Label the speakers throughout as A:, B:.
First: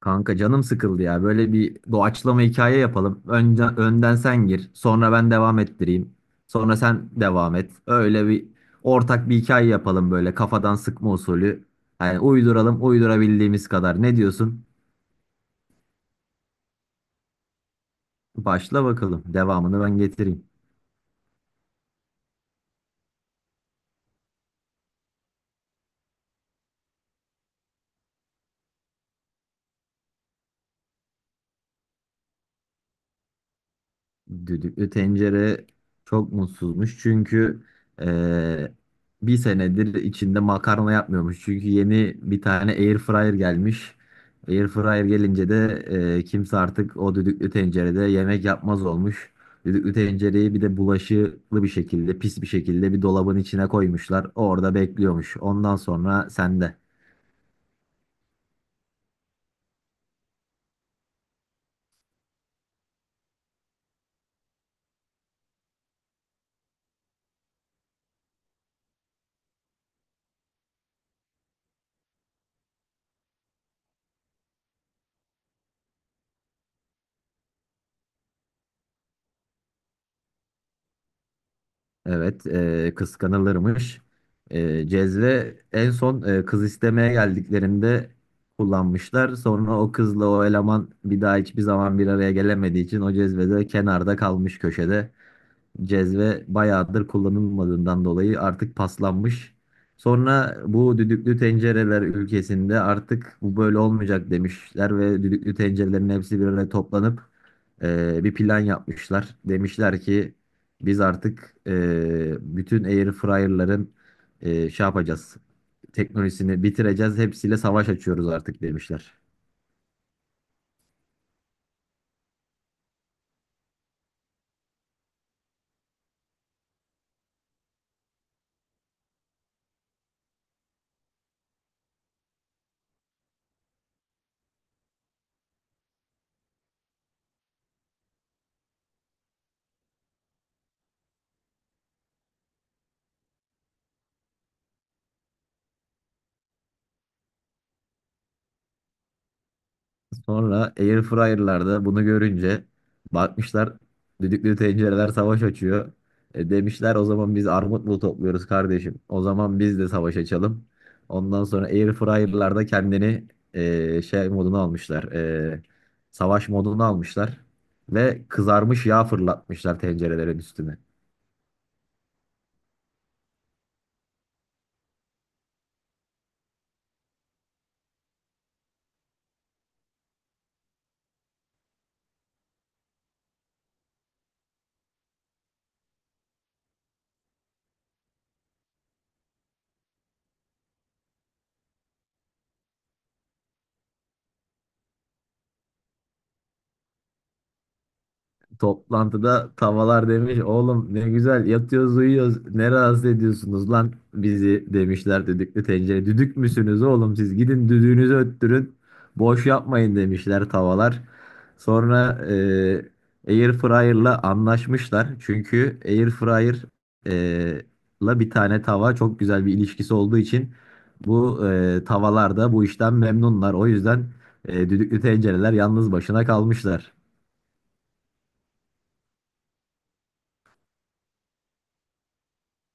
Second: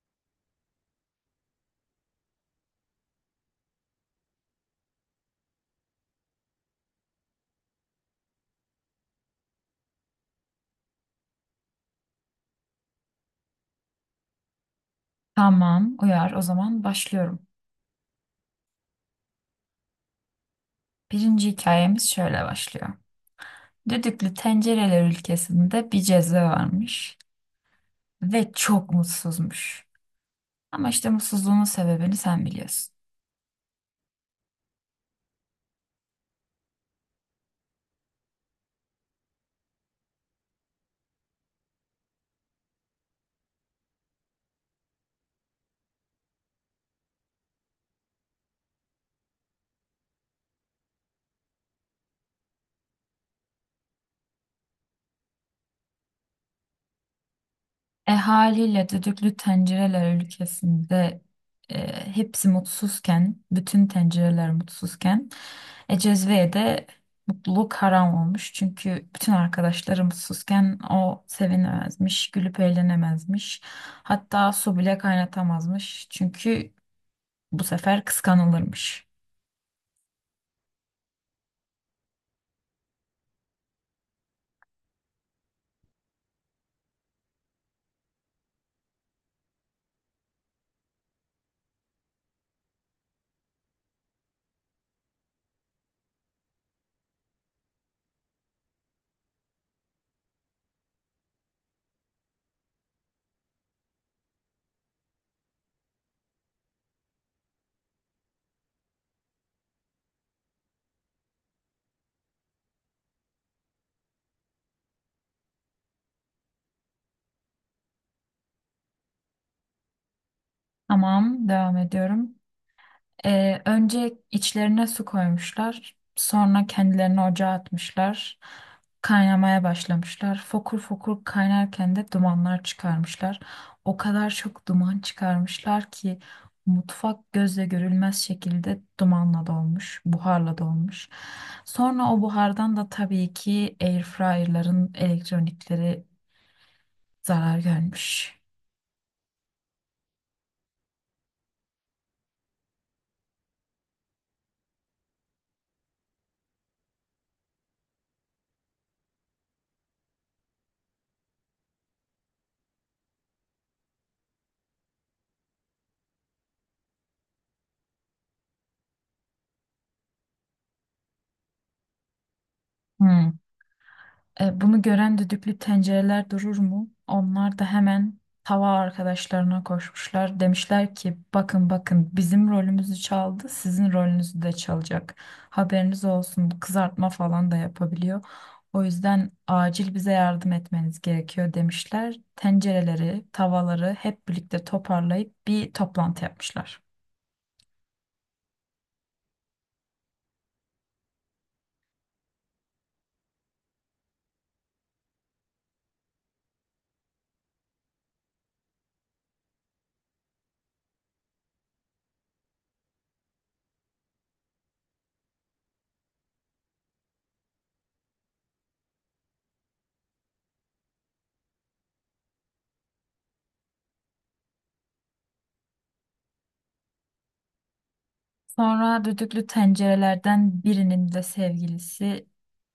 A: Kanka canım sıkıldı ya. Böyle bir doğaçlama hikaye yapalım. Önce, önden sen gir. Sonra ben devam ettireyim. Sonra sen devam et. Öyle bir ortak bir hikaye yapalım böyle kafadan sıkma usulü. Yani uyduralım uydurabildiğimiz kadar. Ne diyorsun?
B: Tamam, uyar. O zaman başlıyorum.
A: Başla bakalım. Devamını ben getireyim.
B: Birinci hikayemiz şöyle başlıyor. Düdüklü tencereler ülkesinde bir ceza varmış ve çok mutsuzmuş. Ama işte mutsuzluğunun sebebini sen biliyorsun.
A: Düdüklü tencere çok mutsuzmuş çünkü eee, bir senedir içinde makarna yapmıyormuş. Çünkü yeni bir tane air fryer gelmiş. Air fryer gelince de kimse artık o düdüklü tencerede yemek yapmaz olmuş. Düdüklü tencereyi bir de bulaşıklı bir şekilde, pis bir şekilde bir dolabın içine koymuşlar. Orada bekliyormuş. Ondan sonra sende.
B: Haliyle düdüklü tencereler ülkesinde hepsi mutsuzken, bütün tencereler mutsuzken, Cezve'ye de mutluluk haram olmuş. Çünkü bütün arkadaşları mutsuzken o sevinemezmiş, gülüp eğlenemezmiş. Hatta su bile kaynatamazmış. Çünkü bu sefer kıskanılırmış.
A: Evet, kıskanılırmış. Cezve en son kız istemeye geldiklerinde kullanmışlar. Sonra o kızla o eleman bir daha hiçbir zaman bir araya gelemediği için o cezvede kenarda kalmış köşede. Cezve bayağıdır kullanılmadığından dolayı artık paslanmış. Sonra bu düdüklü tencereler ülkesinde artık bu böyle olmayacak demişler ve düdüklü tencerelerin hepsi bir araya toplanıp bir plan yapmışlar. Demişler ki biz artık bütün air fryer'ların e, şey yapacağız, teknolojisini bitireceğiz, hepsiyle savaş açıyoruz artık demişler.
B: Tamam, devam ediyorum. Önce içlerine su koymuşlar. Sonra kendilerini ocağa atmışlar. Kaynamaya başlamışlar. Fokur fokur kaynarken de dumanlar çıkarmışlar. O kadar çok duman çıkarmışlar ki mutfak gözle görülmez şekilde dumanla dolmuş, buharla dolmuş. Sonra o buhardan da tabii ki airfryer'ların elektronikleri zarar görmüş.
A: Sonra airfryer'larda bunu görünce bakmışlar düdüklü tencereler savaş açıyor. Demişler o zaman biz armut mu topluyoruz kardeşim? O zaman biz de savaş açalım. Ondan sonra airfryer'larda kendini e, şey moduna almışlar. e, savaş moduna almışlar. Ve kızarmış yağ fırlatmışlar tencerelerin üstüne.
B: Hmm. Bunu gören düdüklü tencereler durur mu? Onlar da hemen tava arkadaşlarına koşmuşlar. Demişler ki bakın bakın, bizim rolümüzü çaldı, sizin rolünüzü de çalacak. Haberiniz olsun, kızartma falan da yapabiliyor. O yüzden acil bize yardım etmeniz gerekiyor demişler. Tencereleri, tavaları hep birlikte toparlayıp bir toplantı yapmışlar.
A: Toplantıda tavalar demiş oğlum ne güzel yatıyoruz uyuyoruz ne rahatsız ediyorsunuz lan bizi demişler düdüklü tencere düdük müsünüz oğlum siz gidin düdüğünüzü öttürün boş yapmayın demişler tavalar sonra air fryer'la anlaşmışlar çünkü air fryer eee, la bir tane tava çok güzel bir ilişkisi olduğu için bu tavalar da bu işten memnunlar o yüzden düdüklü tencereler yalnız başına kalmışlar.
B: Sonra düdüklü tencerelerden birinin de sevgilisi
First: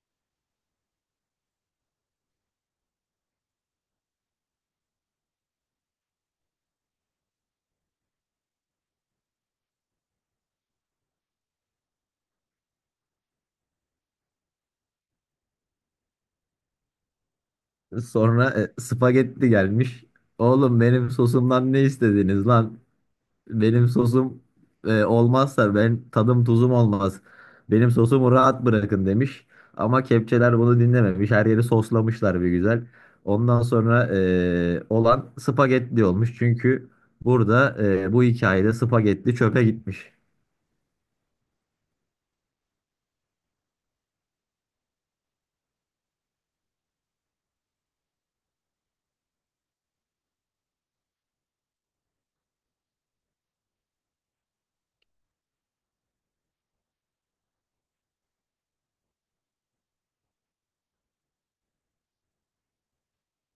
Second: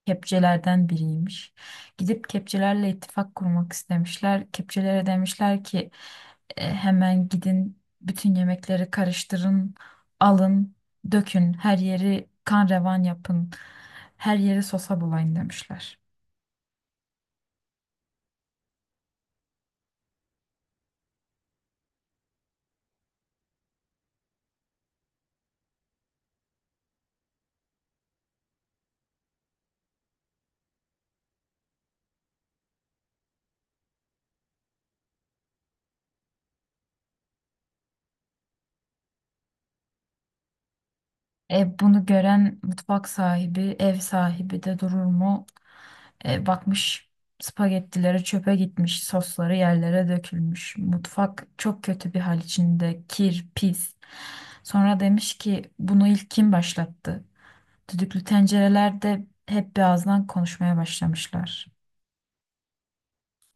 B: kepçelerden biriymiş. Gidip kepçelerle ittifak kurmak istemişler. Kepçelere demişler ki "E, hemen gidin bütün yemekleri karıştırın, alın, dökün, her yeri kan revan yapın, her yeri sosa bulayın" demişler.
A: Sonra spagetti gelmiş. Oğlum benim sosumdan ne istediniz lan? Benim sosum olmazsa ben tadım tuzum olmaz. Benim sosumu rahat bırakın demiş. Ama kepçeler bunu dinlememiş. Her yeri soslamışlar bir güzel. Ondan sonra olan spagetti olmuş. Çünkü burada bu hikayede spagetti çöpe gitmiş.
B: Bunu gören mutfak sahibi, ev sahibi de durur mu? Bakmış spagettileri çöpe gitmiş, sosları yerlere dökülmüş. Mutfak çok kötü bir hal içinde, kir, pis. Sonra demiş ki bunu ilk kim başlattı? Düdüklü tencerelerde hep bir ağızdan konuşmaya başlamışlar.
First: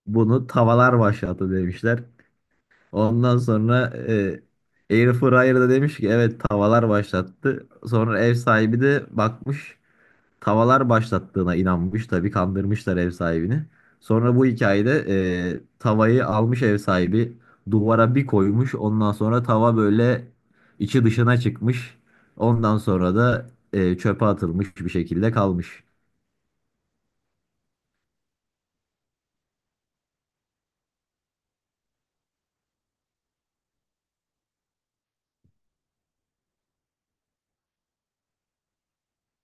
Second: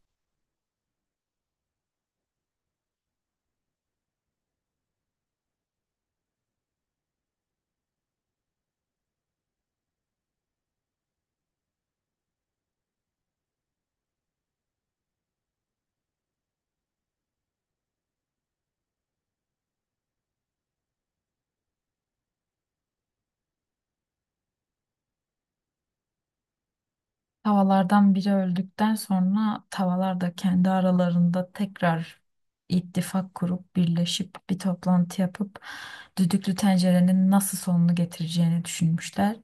A: Bunu tavalar başlattı demişler. Ondan sonra Air Fryer'da demiş ki evet tavalar başlattı. Sonra ev sahibi de bakmış tavalar başlattığına inanmış. Tabii kandırmışlar ev sahibini. Sonra bu hikayede tavayı almış ev sahibi duvara bir koymuş. Ondan sonra tava böyle içi dışına çıkmış. Ondan sonra da çöpe atılmış bir şekilde kalmış.
B: Tavalardan biri öldükten sonra tavalar da kendi aralarında tekrar ittifak kurup birleşip bir toplantı yapıp düdüklü tencerenin nasıl sonunu getireceğini düşünmüşler.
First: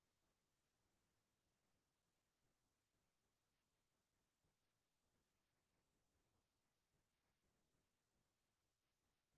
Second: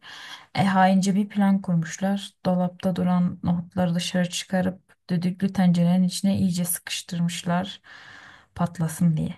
B: Haince bir plan kurmuşlar. Dolapta duran nohutları dışarı çıkarıp düdüklü tencerenin içine iyice sıkıştırmışlar, patlasın diye.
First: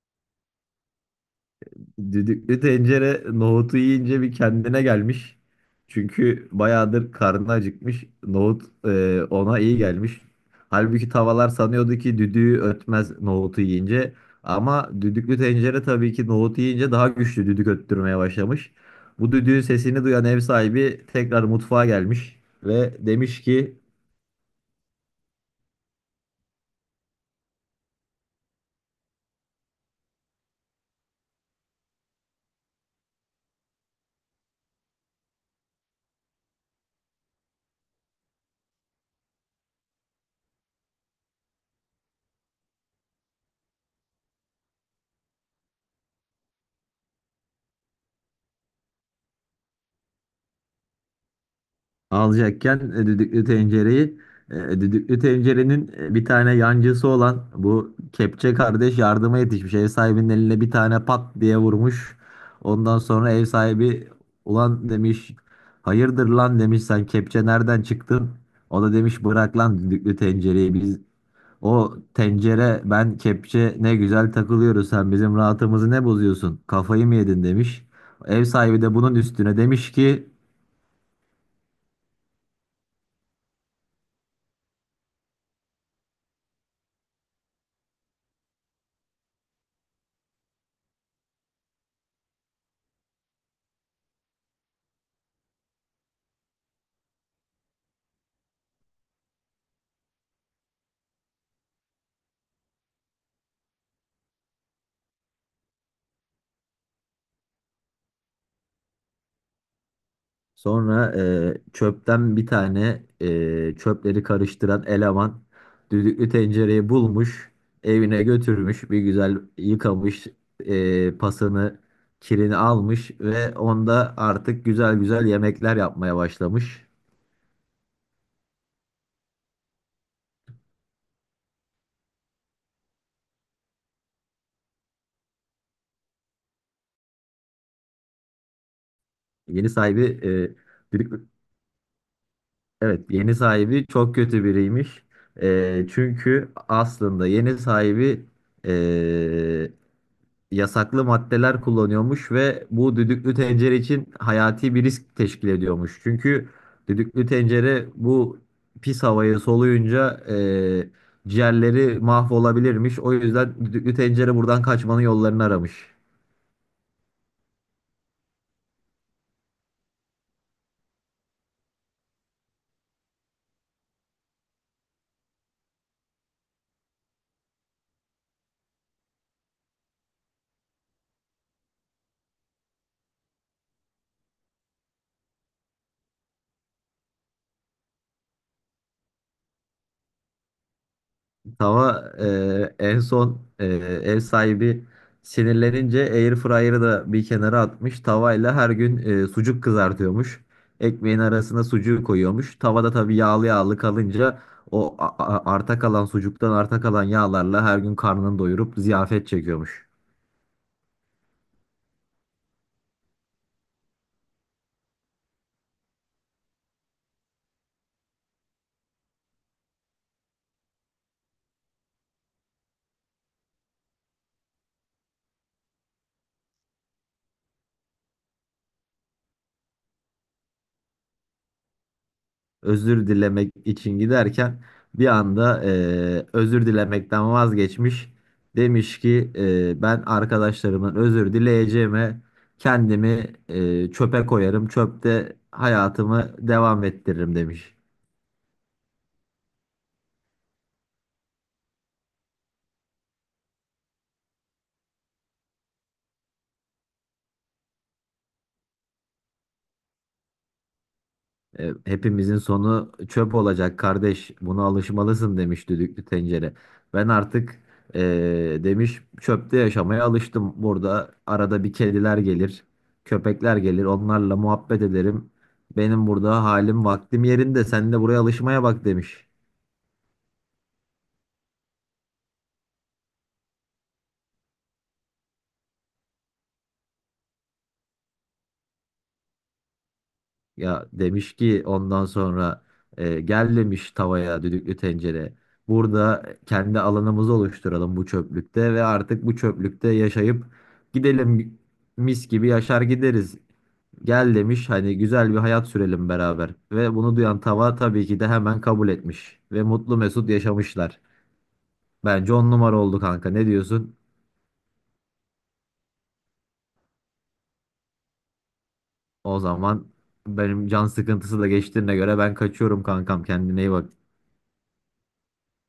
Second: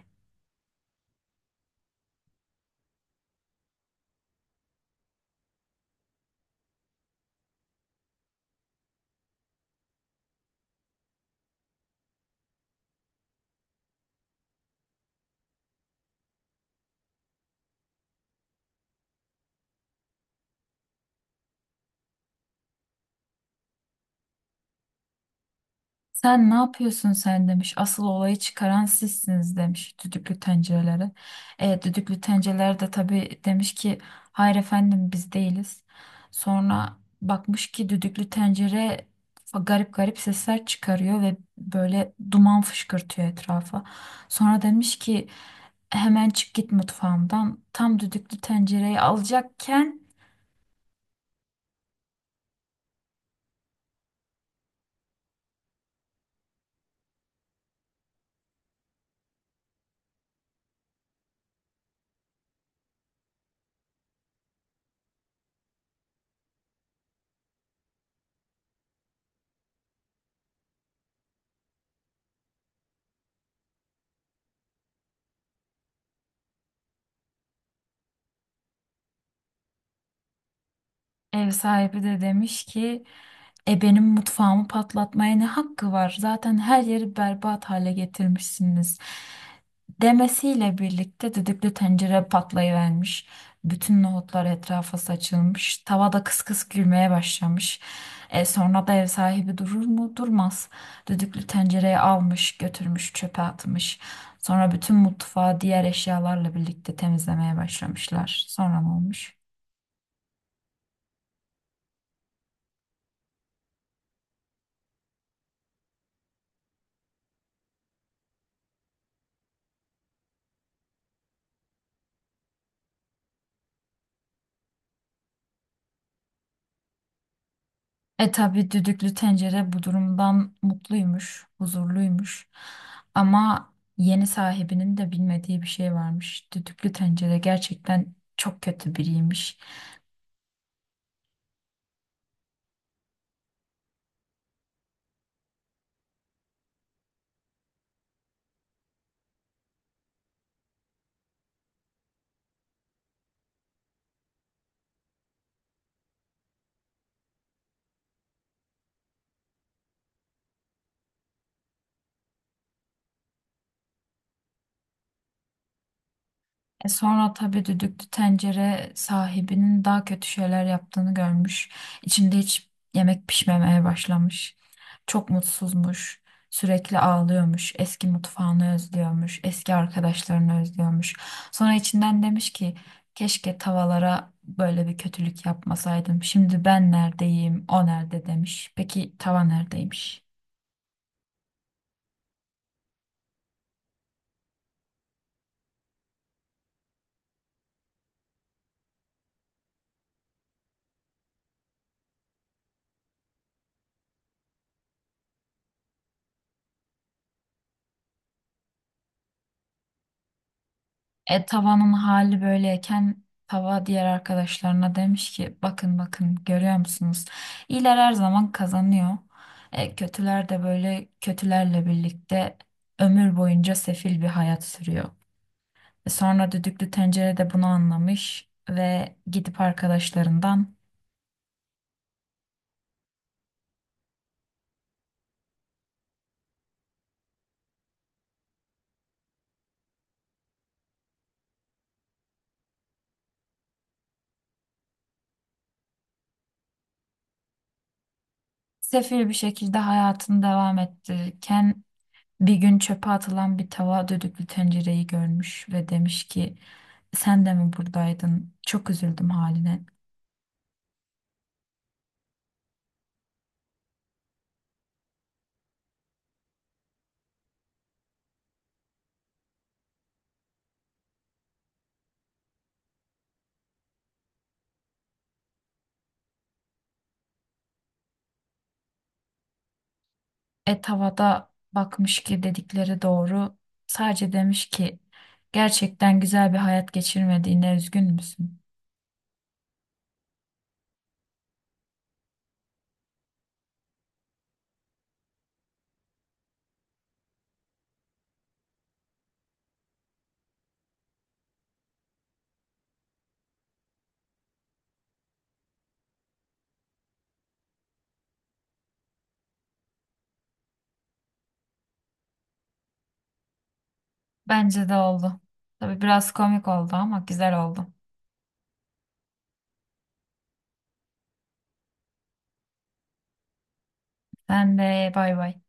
A: Düdüklü tencere nohutu yiyince bir kendine gelmiş. Çünkü bayağıdır karnı acıkmış. Nohut ona iyi gelmiş. Halbuki tavalar sanıyordu ki düdüğü ötmez nohutu yiyince. Ama düdüklü tencere tabii ki nohutu yiyince daha güçlü düdük öttürmeye başlamış. Bu düdüğün sesini duyan ev sahibi tekrar mutfağa gelmiş ve demiş ki
B: Sen ne yapıyorsun sen demiş. Asıl olayı çıkaran sizsiniz demiş düdüklü tencerelere. Düdüklü tencereler de tabii demiş ki hayır efendim, biz değiliz. Sonra bakmış ki düdüklü tencere garip garip sesler çıkarıyor ve böyle duman fışkırtıyor etrafa. Sonra demiş ki hemen çık git mutfağımdan. Tam düdüklü tencereyi alacakken
A: alacakken e, düdüklü tencereyi e, düdüklü tencerenin bir tane yancısı olan bu kepçe kardeş yardıma yetişmiş. Ev sahibinin eline bir tane pat diye vurmuş. Ondan sonra ev sahibi ulan demiş hayırdır lan demiş sen kepçe nereden çıktın? O da demiş bırak lan düdüklü tencereyi biz o tencere ben kepçe ne güzel takılıyoruz sen bizim rahatımızı ne bozuyorsun kafayı mı yedin demiş. Ev sahibi de bunun üstüne demiş ki
B: ev sahibi de demiş ki E benim mutfağımı patlatmaya ne hakkı var? Zaten her yeri berbat hale getirmişsiniz. Demesiyle birlikte düdüklü tencere patlayıvermiş. Bütün nohutlar etrafa saçılmış. Tava da kıs kıs gülmeye başlamış. E sonra da ev sahibi durur mu? Durmaz. Düdüklü tencereyi almış, götürmüş, çöpe atmış. Sonra bütün mutfağı diğer eşyalarla birlikte temizlemeye başlamışlar. Sonra ne olmuş?
A: sonra çöpten bir tane çöpleri karıştıran eleman düdüklü tencereyi bulmuş, evine götürmüş, bir güzel yıkamış, pasını, kirini almış ve onda artık güzel güzel yemekler yapmaya başlamış.
B: E tabii düdüklü tencere bu durumdan mutluymuş, huzurluymuş. Ama yeni sahibinin de bilmediği bir şey varmış. Düdüklü tencere gerçekten çok kötü biriymiş.
A: Yeni sahibi e, düdüklü- Evet, yeni sahibi çok kötü biriymiş. Çünkü aslında yeni sahibi e, yasaklı maddeler kullanıyormuş ve bu düdüklü tencere için hayati bir risk teşkil ediyormuş. Çünkü düdüklü tencere bu pis havayı soluyunca ciğerleri mahvolabilirmiş. O yüzden düdüklü tencere buradan kaçmanın yollarını aramış.
B: Sonra tabii düdüklü tencere sahibinin daha kötü şeyler yaptığını görmüş. İçinde hiç yemek pişmemeye başlamış. Çok mutsuzmuş. Sürekli ağlıyormuş. Eski mutfağını özlüyormuş. Eski arkadaşlarını özlüyormuş. Sonra içinden demiş ki keşke tavalara böyle bir kötülük yapmasaydım. Şimdi ben neredeyim, o nerede demiş. Peki tava neredeymiş?
A: Tava ev sahibi sinirlenince air fryer'ı da bir kenara atmış. Tavayla her gün sucuk kızartıyormuş. Ekmeğin arasına sucuğu koyuyormuş. Tavada tabii yağlı yağlı kalınca o arta kalan sucuktan arta kalan yağlarla her gün karnını doyurup ziyafet çekiyormuş.
B: Tavanın hali böyleyken tava diğer arkadaşlarına demiş ki bakın bakın, görüyor musunuz? İyiler her zaman kazanıyor. Kötüler de böyle kötülerle birlikte ömür boyunca sefil bir hayat sürüyor. Sonra düdüklü tencere de bunu anlamış ve gidip arkadaşlarından
A: Özür dilemek için giderken bir anda özür dilemekten vazgeçmiş. Demiş ki ben arkadaşlarımın özür dileyeceğime kendimi çöpe koyarım. Çöpte hayatımı devam ettiririm demiş.
B: sefil bir şekilde hayatını devam ettirirken bir gün çöpe atılan bir tava düdüklü tencereyi görmüş ve demiş ki sen de mi buradaydın? Çok üzüldüm haline.
A: Hepimizin sonu çöp olacak kardeş. Buna alışmalısın demiş düdüklü tencere. Ben artık e, demiş çöpte yaşamaya alıştım. Burada arada bir kediler gelir, köpekler gelir. Onlarla muhabbet ederim. Benim burada halim vaktim yerinde. Sen de buraya alışmaya bak demiş.
B: Et havada bakmış ki dedikleri doğru. Sadece demiş ki gerçekten güzel bir hayat geçirmediğine üzgün müsün?
A: Ya demiş ki ondan sonra gel demiş tavaya düdüklü tencere. Burada kendi alanımızı oluşturalım bu çöplükte ve artık bu çöplükte yaşayıp gidelim mis gibi yaşar gideriz. Gel demiş hani güzel bir hayat sürelim beraber. Ve bunu duyan tava tabii ki de hemen kabul etmiş. Ve mutlu mesut yaşamışlar. Bence on numara oldu kanka, ne diyorsun?
B: Bence de oldu. Tabii biraz komik oldu ama güzel oldu.
A: O zaman benim can sıkıntısı da geçtiğine göre ben kaçıyorum kankam, kendine iyi bak.
B: Sen de bay bay.